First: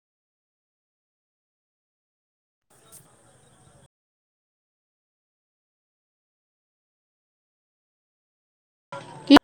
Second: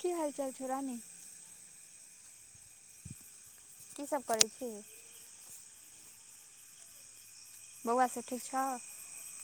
की हाल चाल छौ रानी कि सब करै छी बौआ सब ठीक छौ की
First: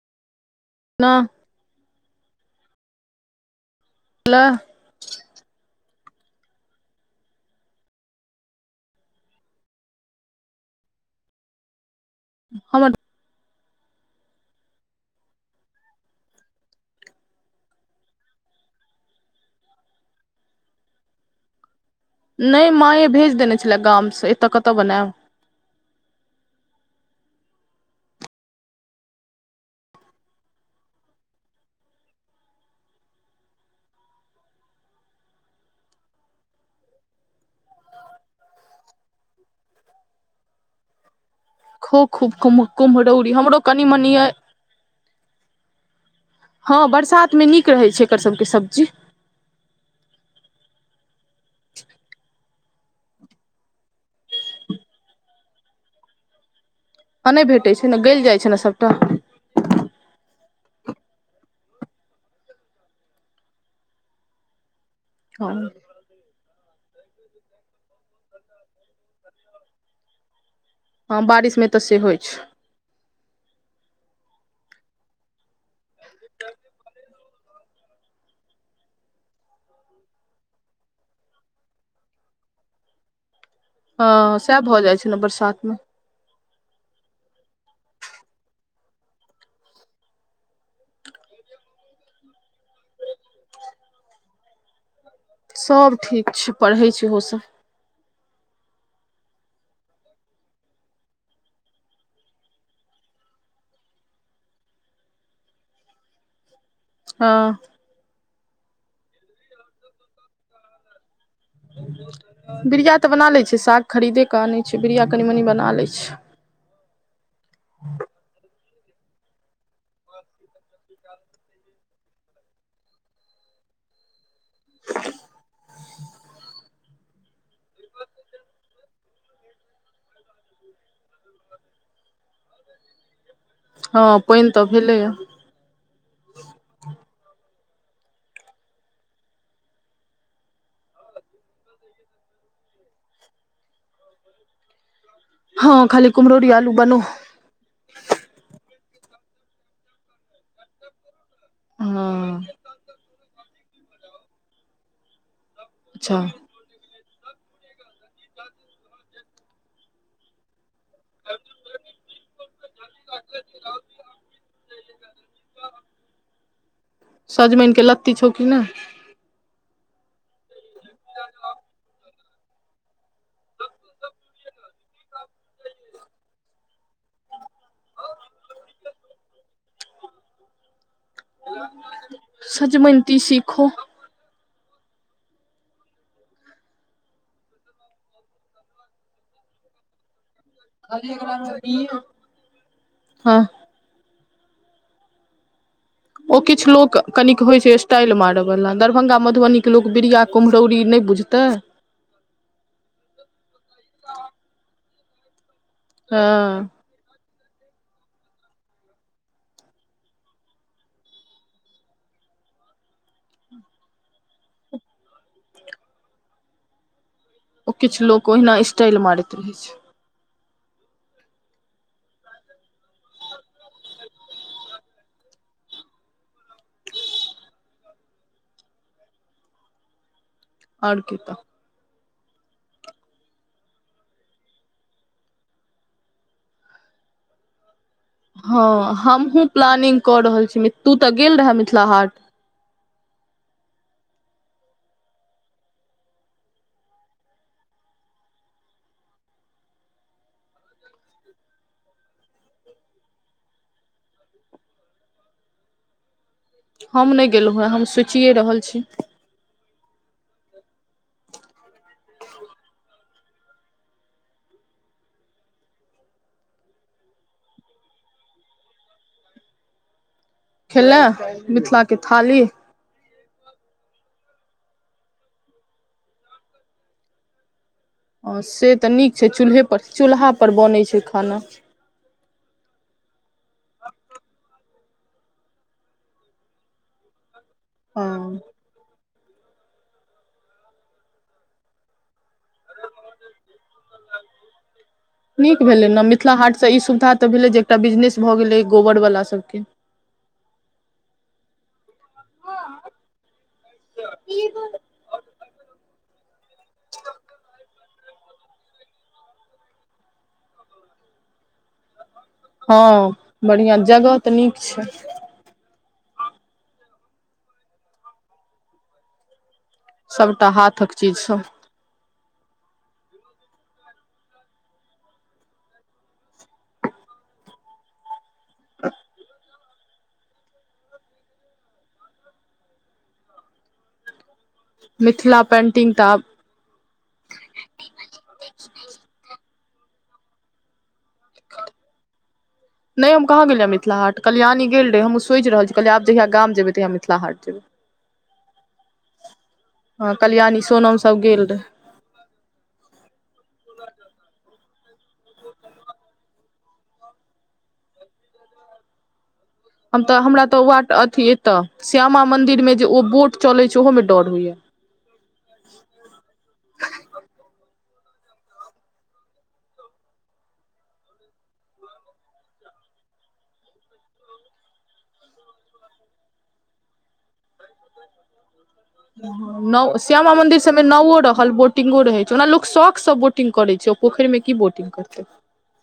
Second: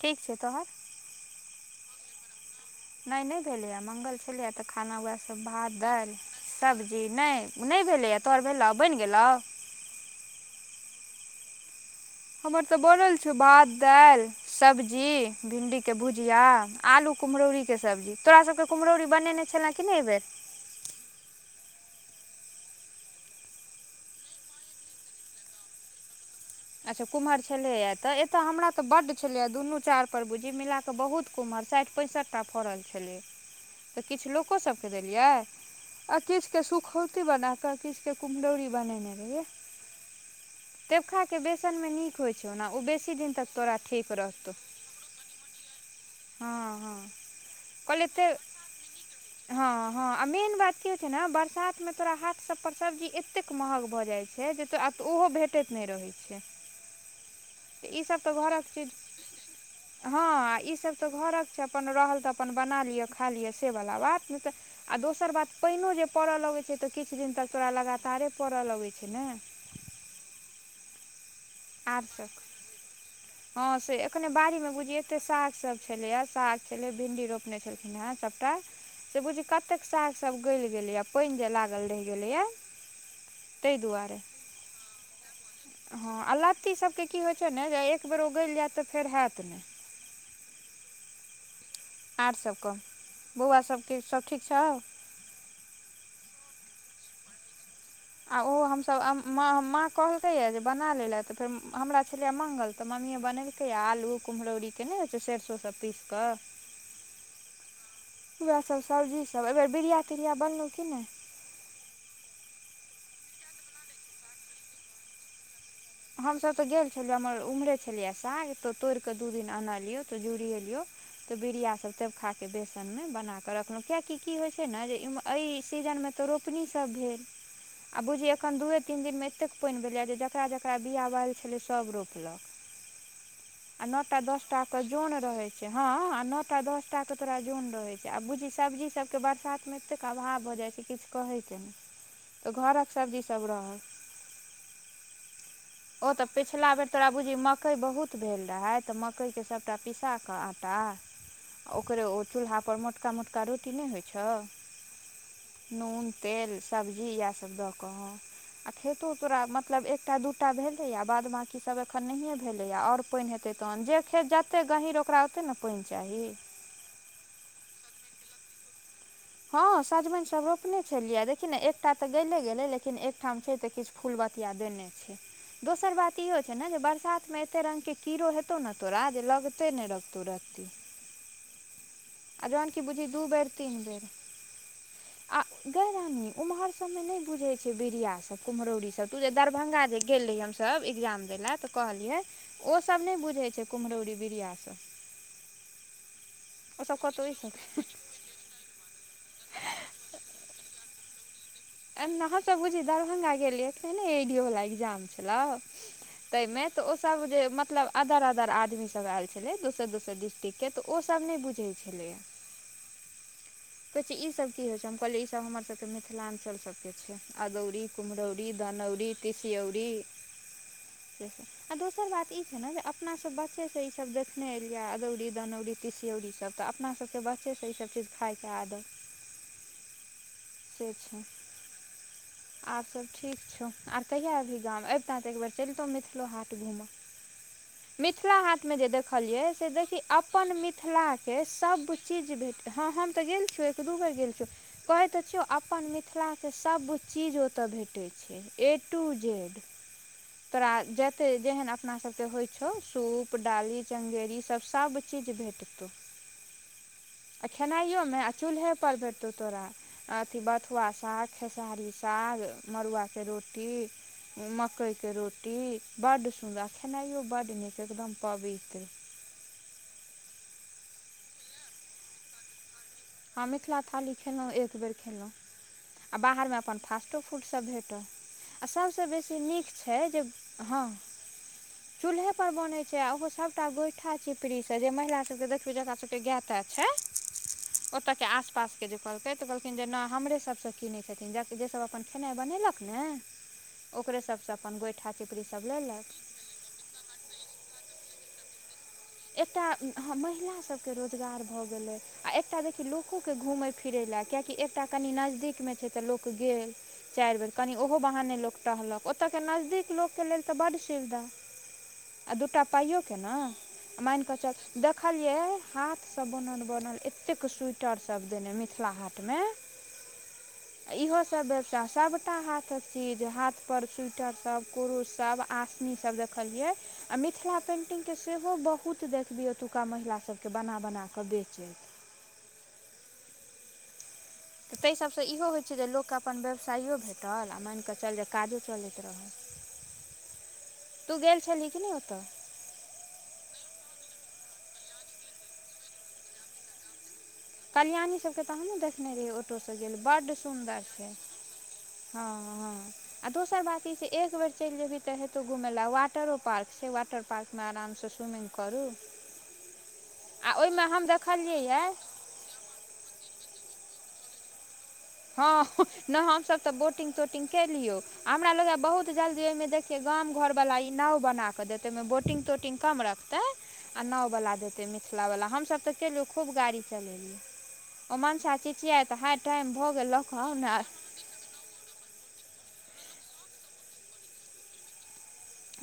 ठीक छै तहन न नहि नहि भेलै हा मंगल छलै हा तऽ खाना उ सब भात दालि सब्जी नहि नहि भेलैए तोहर भेलौ बनि गेलौ हमर तऽ बोनल छौ भात दालि सब्जी भिणडी के भुजिया आलू कुम्हरौरी के सब्जी तोरा सबके कुमरौरी बनेने छल कि नहि एहिबेर नहि माये भेज देने छलए गामसँ एतय कतय बनायब अच्छा कुमहर छलेएा तऽ एते हमरा तऽ बड छलेा दुनू चार पर बुझहि मिलाक बहुत कुमहर साठि पैंसठिटा फड़ल छलै तऽ किछु लोकोसभके देलियै आ किछके सुखौती बना कऽ किछके कुमरउरी बनेने रहहि त ख के बेसन मे खो नीक होइ खूब छौ ने ओ बेसी दिन कुम्हरौरी तक हमरो तोरा कनि ठीक मनि अइ रहतौ हँ बरसातमे नीक रहै छै कहलियै एकर ते सभके सब्जी हँ हँ मेन बात की हो छै ने बरसात मे तोरा हाट सब पर सब्जी एतेक महग भऽ जाइ छै जे आब तऽ ओहो भेटैत नहि रहैत छै आ नहि भेटैत छै ने ई सब गलि तऽ जाइत छै ने घरक सभटा चीज हँ ई सब तऽ घरक अपन रहल तऽ अपन बना लिअ खा लिअ सेवला बात ने तऽ आ दोसर बात हँ पहिनो जे पड़य लगैत छै तऽ किछु दिन तक तोरा लगातार परऽ लगै छै न हँ बारिशमे तऽ सेहो होइ छै हँ से एखने बारी मे बुझिय एते साग सब छलैएा साग छलै भिंडी रोपने छलखिन हेँ सभटा से बुझिय कतेक सागसभ गलि गेलैए पानि जे लागल रहि गेलैए ताहि दुआरे हँ सएह भऽ जाइ छै ने बरसातमे सबके की होइ छै ने जे एक बेर उगल जायत तऽ फेर होत ने आर सभ कहऽ बौआ सभके सभ ठीक छौ सभ ठीक छै पढ़ै छै ओहोसभ आ ओ हमसभ माँ कहलकै यए जे बना लेलए तऽ फेर हमरा छलियै मङंगल तऽ मम्मी बनेलकै आलू कुम्हरौरी केने हो छै सरसो सब पीस कऽ हँ उएहसभ सब्जीसभ एहि बेेर बीरिया तिरिया बनलहुँ कि नहि बरिया तऽ बना ले छै साग खरीदे के आनै छै बरिया कनी मनी बना ले छै हम सभतऽ गेल हमर ओम्हरे छलियै साग त तोड़िकऽ दू दिननल लियौ त जुड़ियलिय त बिरिया तबखाके बेसनमे बनााकऽ रखलहुॅं कियाकि की होइ छै ने जे एहि सीजनमे तऽ रोपनी सब जे बूझहि एखन दुए तीन दिन मे ऐते पाइन भेलयये जे जेकरा जेकरा ओकरा बिआ बायल छलै सब रोपलक आ हँ न पानि दसटा तऽ क भेलैए जन रहै छै हँ आ न दसटा क तोरा जोन रहै छै आब बुझिय सब्जी सबके बरसात मे एतेक अभाव भ जाइ छै किछु कहे के ने तऽ घरक सब्जीसभ रहल हँ खाली ओ तऽ कुम्हरौरी पिछला आलू बेर बनो तोरा बुझियह मकई बहुत भेल रहै त मकई के सबटा पीसा क आटा ओकरे हँ चूल्हा पर मोटका मोटका का रोटी नहि होइ छौ नून अच्छा तेल सब घी इएह सब द के आ खेतो तोरा मतलब एकटा दूटा भेल बाद बाकी सब एखन नहिए भेलेय आओर पाइन हेतय तहन जे खेते गहीर ओकरा ओते ने पानि चाही सजमइन के लत्ती छौकी ने हँ सजमनि सब रोपने छलियै देखिन एकटा त गेले लेकिन एकठाम छै ते किछ फूल बतिया दे देने छै दोसर बात इहो छै ने जे बरसात मे एते रंग के कीड़ो हेतौ ने तोरा जे लगते नहि लगतौ किू [inaudible] सजमनि दू तीसि बेर खो तीन [inaudible] आ गय रानी उम्हर सब मे नहि बुझे छै बिड़िया सब कुमहरौरी सब तू जे दरभंगा गेल रहियय हम सब एग्जाम दे ले त कहलिये ओ सब ने हँ बुझे छै कुम्हरौरी बिरियास ओ किछु लोक कनिक होइ छै स्टाइल मार वला दरभंगा मधुबनि के लोक बिरिया कुमरैरि नहि बुझतै त बुझी दरभंगा गेल रहिये एइडियो वला इकजाम छलै तयमे हँ तऽ ओ सब जे मतलब अदर अदर आदमी सभ आयल छलै दोसर दोसर डिस्ट्रिक्टके तऽ ओसभ नहि बुझै छलैया कह ई सब की होइ छै हम कहल ई सब हमर सबके मिथिलांचल छै ओ अदौरी किछु लोक कुम्हरौरी ओहिना स्टाइल धनौरी मारैत रहै छै तीसियौरी आ दोसर बात ई छै ने जे अपनासभ बच्चेसँ ईसभ देखने एलियै अदौरी दनौरी तीस तीसियौरी सब तऽ अपना सबके बच्चेसँ ईसभ चीज खाइके आदत छै आर कि त [inaudible] आब सभ ठीक छौ आर कहिया अबही गाम अबितह तऽ एक बेेर चलितौ मिथिलो हाट घूमह [inaudible] मिथिला हाट मे जे हँ हमहूँ देखलियै से देखि प्लानिंग कऽ रहल अपन छी तू मिथिला तऽ गेल के रहे मिथिला सब हाट चीज भेटय हँ हम तऽ गेल छीयै एक दू बेर गेल छीयै कहे त छीयौ अपन मिथिलाके सभ चीज ओतय भेटै छै ए टू जेड तोरा जते जेहन अपना सबके होइ छौ सूप डाली चंगेरी सब सब सभ चिज़ भेटय हम नहि आ गेलहुँ हेँ हम खेनाइयो मे आ सोचिए रहल चूल्हे छी पर भेटतौ तोरा अथ बथुआ साग खेसारी साग मड़ुआ रोटी मकइके रोटी बड्ड सुन्द आ खैनाइयो बड्ड नीक एकदम पवित्र खेले मिथिलाके थाली हँ मिथिला के थालि खेलहुँ एक बेर खेलहुँ आ बाहरमे अपन फास्टो फूड सभ भेटय से तऽ नीक छै चूल्हेपर चूल्हापर बनैत छै खाना चूल्हे पर बनै छै आ ओहो सबटा गोइठा चिपड़ी त जे महिला सबके देखियौ जकरा सबके गाय त छै ओतऽके हँ आसपासके जे कहलकै तऽ कहलखिन जे नहि हमरे सभसँ कीनै छथिन जे सभ अपन खेनाइ बनेलक ने ओकरे सभसँ अपन गोइठा नीक चिपड़ीसभ भेलै ने लेलक मिथिला हाट सँ ई सुविधा तऽ भेलै जे एक बिजनेस भऽ गेलै गोबरवला सभके एतय महिला सभके रोजगार भऽ गेलै आ एकटा देखियौ लोको के घुमय फिरै लेलए कियकि एकटा कनि नजदीकमे छै तऽ लोक गेल चारि बेर कनि ओहो बहाने लोक टहलक ओतऽके नजदीक लोक के लेल तऽ बड्ड सुविधा आ दूटा पाइयओ हँ के ने आ बढ़िआँ जगह मान तऽ कऽ चल नीक छै देखलियै हाथ सब बनल बनल एतेक स्वेटर सब देने मिथिला हाट मे सभटा हाथक चीज इहो सब व्यवसा सभटा हाथ सभ चीज हाथ पर स्वेटर सब कुरुशसभ आसनी सब देखलियै आ मिथिला पेन्टिंग के बहुत देखलियौ ओतुका महिला सबके बना बनाकऽ बेचैत ताहि सभसँ मिथिला इहो होइत छै जे पेंटिंग तऽ लोक क आब अपन व्यवसायो भेटल आ मानि कऽ चल जे काजो चलैत रहल तू गेल छलही कि नहि ओतऽ नहि हम कहाँ गेलियै मिथिला हाट कल्याणी गेल रहे हमहुं सोचि रहल छी कहलियै आब जहिआ गाम जेबै तहिया मिथिला हाट जेबै कल्याणी सभके त हमहुं देखने रहियै ऑटोसँ गेल हँ बड्ड कल्याणी सुन्दर सोनम छै सब गेल रहे हँ हँ आ दोसर बात ई छै एक बेर चलि जेबही तऽ हेतौ घुमय लै वाटरो पार्क छै वाटर पार्कमे आरामसँ स्विमिंग करू हम तऽ हमरा आ तऽ वा ओहिमे हम अथी एतऽ देखलियै यए श्यामा मंदिर मे जे ओ बोट चलै छै ओहो मे डर होइया हँ ह्ह ने हमसभ तऽ बोटिंग तोटिंग केलियो हमरा लगैया बहुत जल्दी ओहि मे देखिये गाम घर वाला ई नाव बना के देत ओमें बोटिंग तोटिंग कम रखतै आ नाव वाला देतै मिथिला वला हम सब त तैयो खुब गाड़ी चलेलियौ ओ मंसा चिचीयाइत है टाइम भऽ नाव गेल लऽ श्यामा कऽ आउ मंदिर ने सबमे नाउओ रहल बोटिंगो रहै छै ओना लोक शौकसँ बोटिंग करे छै ओ पोखरि मे की बोटिंग करतै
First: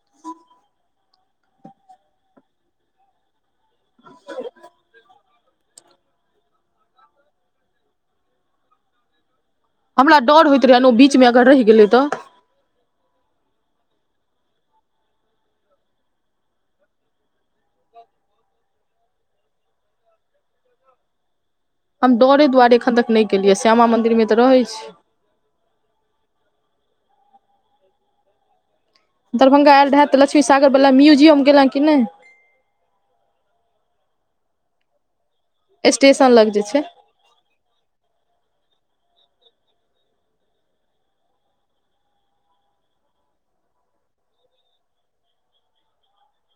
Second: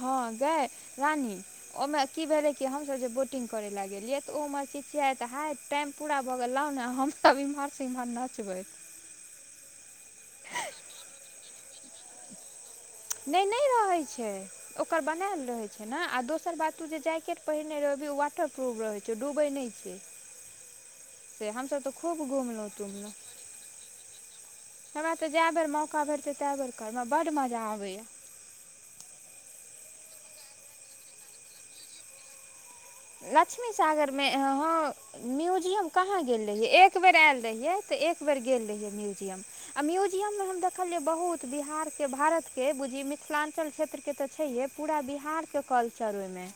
हँ गए रानी ओहिमे की भेलै कि हमसभ जे बोटिंग करे लए गेलिये तऽ ओ ओम्हर चिचियाइत तऽ हय टाइम पूरा भऽ गेल यै लाउ ने हम सब इम्हर से इम्हर नचबैत हमरा डर होइत रहया ने ओ बीचमे अगर रहि गेलै तऽ नहि नहि रहैत छै ओकर बनायल रहैत छै न आ दोसर बात ओ जे जैकेट पहिरने रहबै ओ वाटर प्रूफ रहै छै ओ डुबै नहि छै से हमसभ तऽ हम खूब डरअ घुमलहुँ दुआरे एखन तक तुमलहुँ नहि केलियै श्यामा मंदिर मे तऽ रहै छै हमरा तऽ जाए बेर मौका भेटतै ताए बेर करबै हमरा बड्ड मजा आबैया दरभंगा आयल रहै तऽ लक्ष्मी सागरवला म्यूजियम गेलैं कि नहि लक्ष्मी सागरमे अं हं म्यूजियम कहाँ स्टेशन गेल लग जे छै रहियै एक बेर आयल रहियै तऽ एक बेर गेल रहियै म्यूजियम आ म्यूजियम मे हम देखलियै बहुत बिहार के भारत के बुझि मिथिलां चल क्षेत्र के तऽ छैेहे पूरा बिहार के कल्चर ओहिमे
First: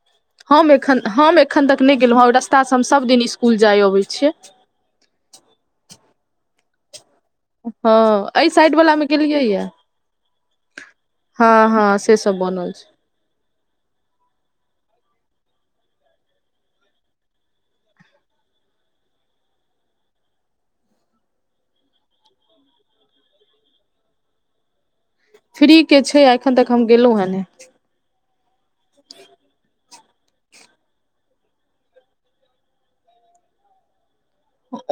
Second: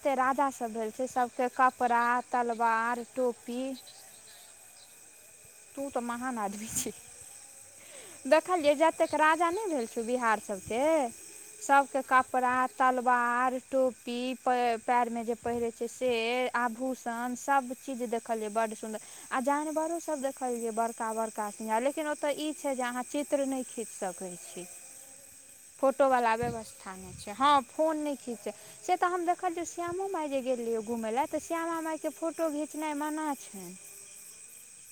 जते राजा हम सब भेल एखन छै हम सबके एखन तक नहि कपड़ा गेलहुँ हँ ओहि रस्तासँ हम तलवार सभ दिन स्कुल टोपी जाय अबै छियै तू तऽ महान आदमी छी हँ एहि देखलियै साइड वला मे जतेक गेलियै राजा नहि या भेल छौ बिहारसभके हँ हँ सभके से सब कपड़ा बनल छै तलवार टोपी प पैर में जे पहिरे छै सेे आभूषण सब चीज देखलिये बड़ सुन्दर आ जानवरो सब देखलियै बड़का बड़का सिंह लेकिन ओतऽ ई छै जे अहाँ चित्र नहि खींच सकै छी फ्री के फोटो छै आ वला एखन तक हम व्यवस्था नहि गेलहुँ हेँ छै ने हँ फोन नहि खींच से तऽ हम देखलियै श्यामो माय जे गेल रहियै घुमय लए तऽ श्यामा माइके फोटो घिचनाइ मना छै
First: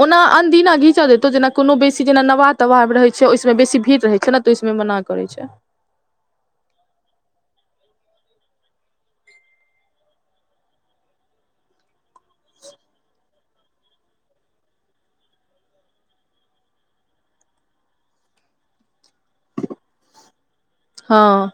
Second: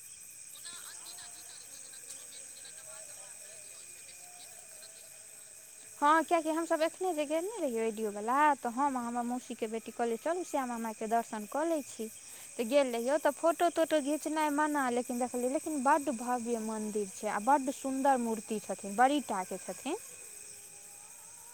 ओना अनदिना घींच दैतौ जेना कोनो बेसी जेना नवाह तवाह रहैत छै ओहिसबम बेसी भीड़ रहैत छै न त समय मना करै छै हँ कियाकि हमसभ एखने जे गेल नै रहियै एइडिओ वाला तऽ हम आ हमर मौसी के बेटी कहलियै चलु श्यामा माई के दर्शन कऽ लै छी तऽ गेल रहियौ तऽ फोटो तोटो घिचनाइ मना लेकिन देखलियै लेकिन बड्ड भव्य मंदिर छै आ बड्ड सुन्दर मूर्ति छथिन बड़ीटाके छथिन हँ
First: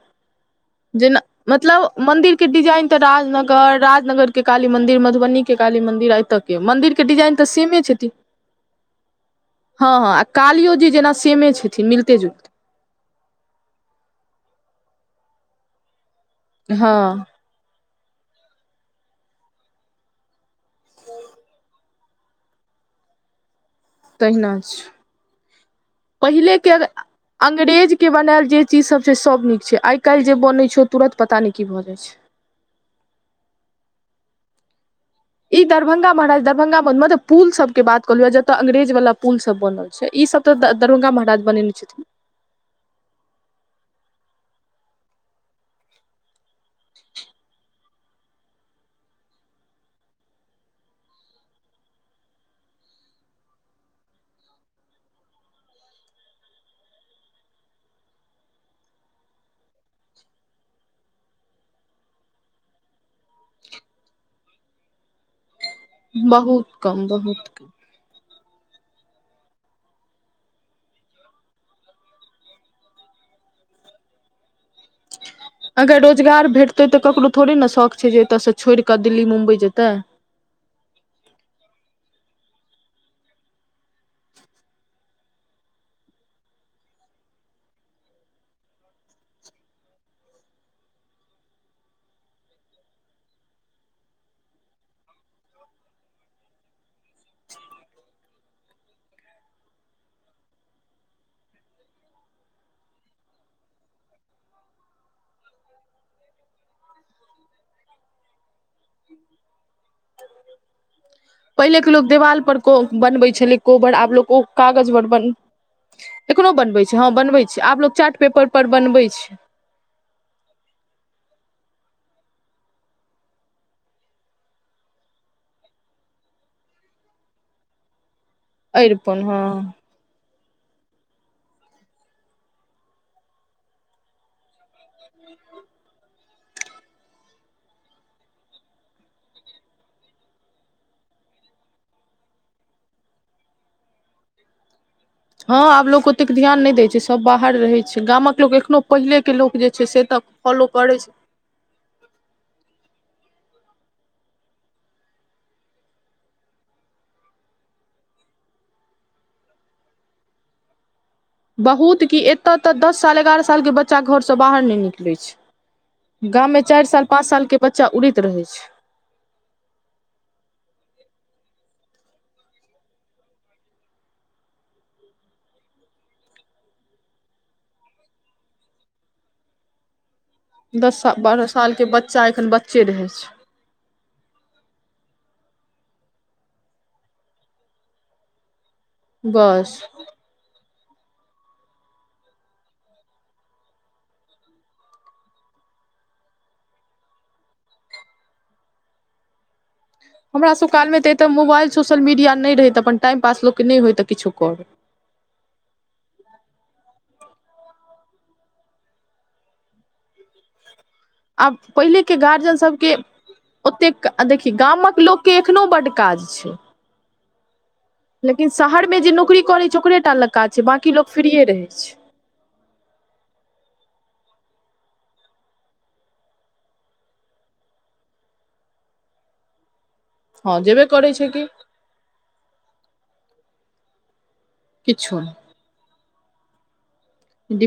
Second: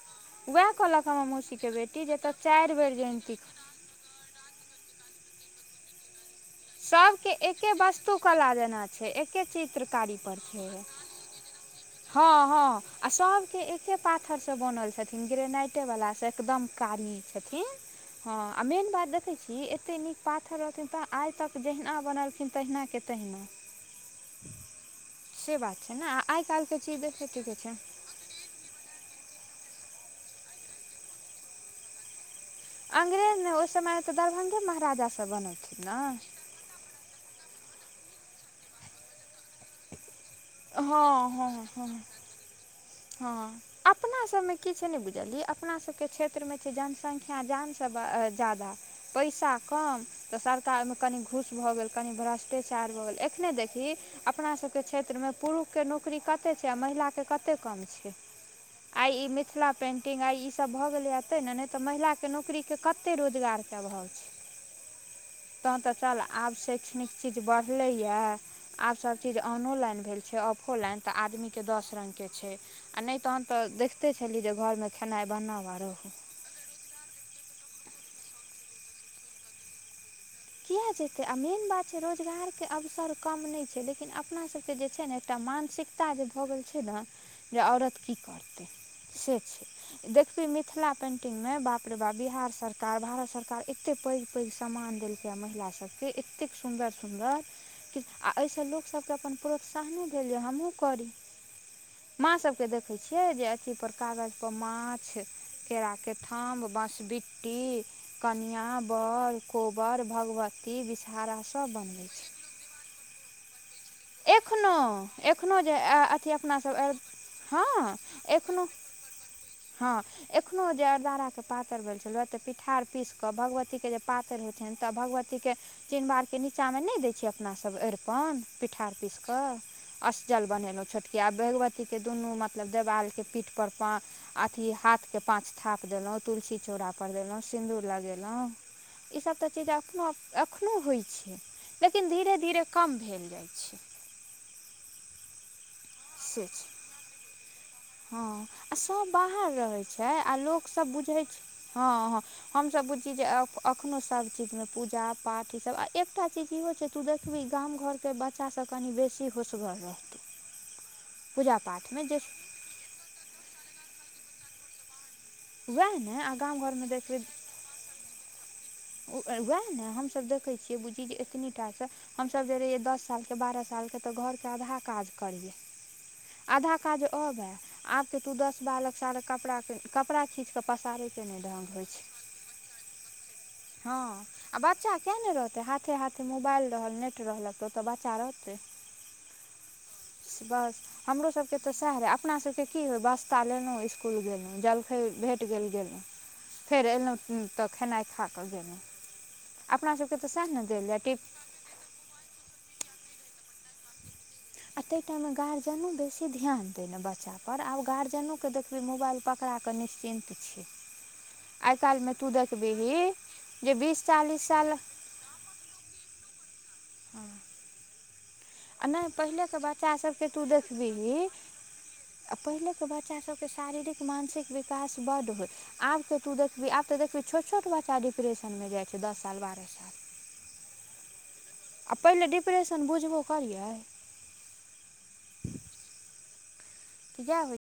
वएह जेना मतलब मंदिर के डिजाइन बेर तऽ जयन्ती राजनगर राजनगर के काली मंदिर मधुबनी के काली मंदिर आ एत्तक सभके एके वस्तु कला जेना छै एके हँ चित्रकारी हँ आ पर छै कालियो जी जेना सेमे छथिन मिलते हँ जुलते हँ आ सबके एके पात पत्थर से बनल छथिन ग्रेनाइटे वालास से एकदम कारी हँ छथिन हँ आ मेन बात देखै छी एते नीक पाथर रहथिन तऽ आइ तक तऽ जहिना बनलखिन तहिना के तहिना तहिना छै से बात छै ने आ आइ पहिले काल्हिके के चीज देखियौ ठीके छै अंग्रेज के बनायल जे चीज सब छै सब नीक छै आइ काल्हि जे बनै छै ओ तुरंत पता नहि की भऽ जाइ छै अंग्रेज ने ओ समय तऽ दरभंगा महाराजा ई दरभंगा महाराज दरभंगा मऽ मत पूल सब के बात कहलीओ जतऽ अंग्रेज वला पुल सब बनल छै ई सब तऽ दरभंगा हँ महाराज हँ बनेने हँ छथिन हँ अपना सब में कि छै नहि बुझलियै अपना सबके क्षेत्र में छै जनसंख्या जान सँ ज्यादा पैसा हाँ कम तऽ सरकार में कनि घुस भऽ गेल कनि भ्रष्टाचार भऽ गेल एखने देखी अपना सब सबके क्षेत्र मे पुरुख के नौकरी कते छै आ महिला क ऽ के कते कम छै आई ई मिथिला पेंटिंग आई ई सब भए गेले तैने ने ते महिला के नौकरी के कते रोजगार सभंव छै तहन तऽ चल आब बहुत कम शैक्षणिक चीज बहुत कम बढ़ले या आब सब चीज ऑनोलाइन भेल छै ऑफोलाइन तऽ आदमी के दस रंग के छै नहि तहन तऽ देखतै छलहि अगर रोजगार भेटतै तऽ ककरो थोड़े ने शौख छै जे एतयसँ सऽ छोड़ि कऽ दिल्ली मुम्बइ जेतै किया जेतै आ मेन बात छै रोजगार के अवसर कम नहि छै लेकिन अपना सब के जे छै ने एकटा मानसिकता जे भऽ गेल छै ने जे औरत की करतै से छै देखबी मिथिला पेंटिंग मे बाप रे बा बिहार सरकार भारत सरकार एतैक पैघ पैघ सामान देलकै महिला सब के एतेक सुदर सुदर क आ एहिस लोक सब के अपन प्रोत्साहनो भे हमूँ करी माँ सभ के देखैत छियै जे अथी पर कागज़ पर माछ केरा के थम बाँसबिट्टी कनिआ बड़ कोबड़ भगवती विश पहिले के लोक देवाल पर को बनबै छलै कोबड़ आब लोग ओ एखनो कागज पर एखनो जे अथी एखनो बनवे अपनासब छै ह बनवे छै आब लोग चार्ट पेपर पर बनवे छै होई छै हँ एखनो जे अद्रारा पातरि भेल छल पिठार पीस क भगवती के जे पातरि होइत छनि तऽ भगवती के चिन बार के नीचा मे न देय छी अपना सब अरिपन पिठार पीस अरिपन के हँ अष्टजल बनेलौ छोटकी भगवती के दुनू मतलब देवाल के पीठ पर पाच अथी हाथ के पाँच थाप देलहुँ तुलसी चौराापर देलहुँ सिन्दूर लगेलहुँ ई सब तऽ चीज अखनो अखनो होइ छै लेकिन धीरे धीरे कम भेल जायए छै अच्छा हँ आब लोग ओतेक ध्यान नहि देय छै सब बाहर रहे छै हँ गामक लोक आ एखनो सभ पहिलेके बाहर लोक जे रहै से छै तऽ आ फॉलो लोक सब करै बुझै छै हँ हँ हम सभ चीज अखनो सब चीज में पूजा पाठ ई सब एकटा चीज इहो छै तू देखबई गाम घर में के बच्चा सभ कनि बेसी होसगर रहतै बहुत कि एतय तऽ दस साल ग्यारह साल के बच्चा घरसँ बाहर नहि निकलैत उएह ने छै आ गाम में चारि साल पाँच साल के बच्चा उड़ैत रहै छै वएहा ने हमसब देखे छियै बुझी एतनी टा से हमस जे रहहिय दस साल के बारह साल के हम सब तऽ घर के आधा काज करियै आधा काज अबै आब के तू दस बालक सार कपड़ाक दस बारह साल के बच्चा एखन बच्चे रहै छै हाँ आ बच्चा किए नहि रहतै हाथे हाथे मोबाइल रहल नेट रहलक तऽ ओतऽ बच्चा रहतै बस बस हमरो सबके तऽ सएह रहे अपना सबके की होय बास्ता लेलहु स्कुल गेलहुँ जलखै भेट गेल गेलहुँ फेर एलौ तऽ खेनाइ खा कऽ गेलहु हमरा सभ कालमे तऽ एतय मोबाइल सोशल मीडिया नहि रहैत अपन टाइम पास लोककेँ नहि होइत तऽ किछो करू आ ताहि टाइम मे गार्जियनो बेसी ध्यान दैयन बच्चा बड आब गार्जिअनोके देखबै मोबाइल पकड़ाकऽ निश्चिन्त छै आब आइ काल्हिमे पहिलेके तू गार्जन देखबिही सभके जे बीस ओतेक चालीस देखि साल गामक लोककेँ एखनो बड्ड काज छै हँ लेकिन शहरमे जे नौकरी करै छै ओकरे टा ल काज छै बाँकी लोक फ्रीे ए रहै छै पहिलेक बच्चासभके ओतेक शारीरिक मानसिक विकास बड होय आब के तू देखबी आब त देखबी छोट छोट बच्चा डिप्रेशन मे जाय छै दस साल बाद आरो सएल हँ जेबे करै छै कि पहिले डिप्रेशन बुझबो करियै किछो नहि याह होइ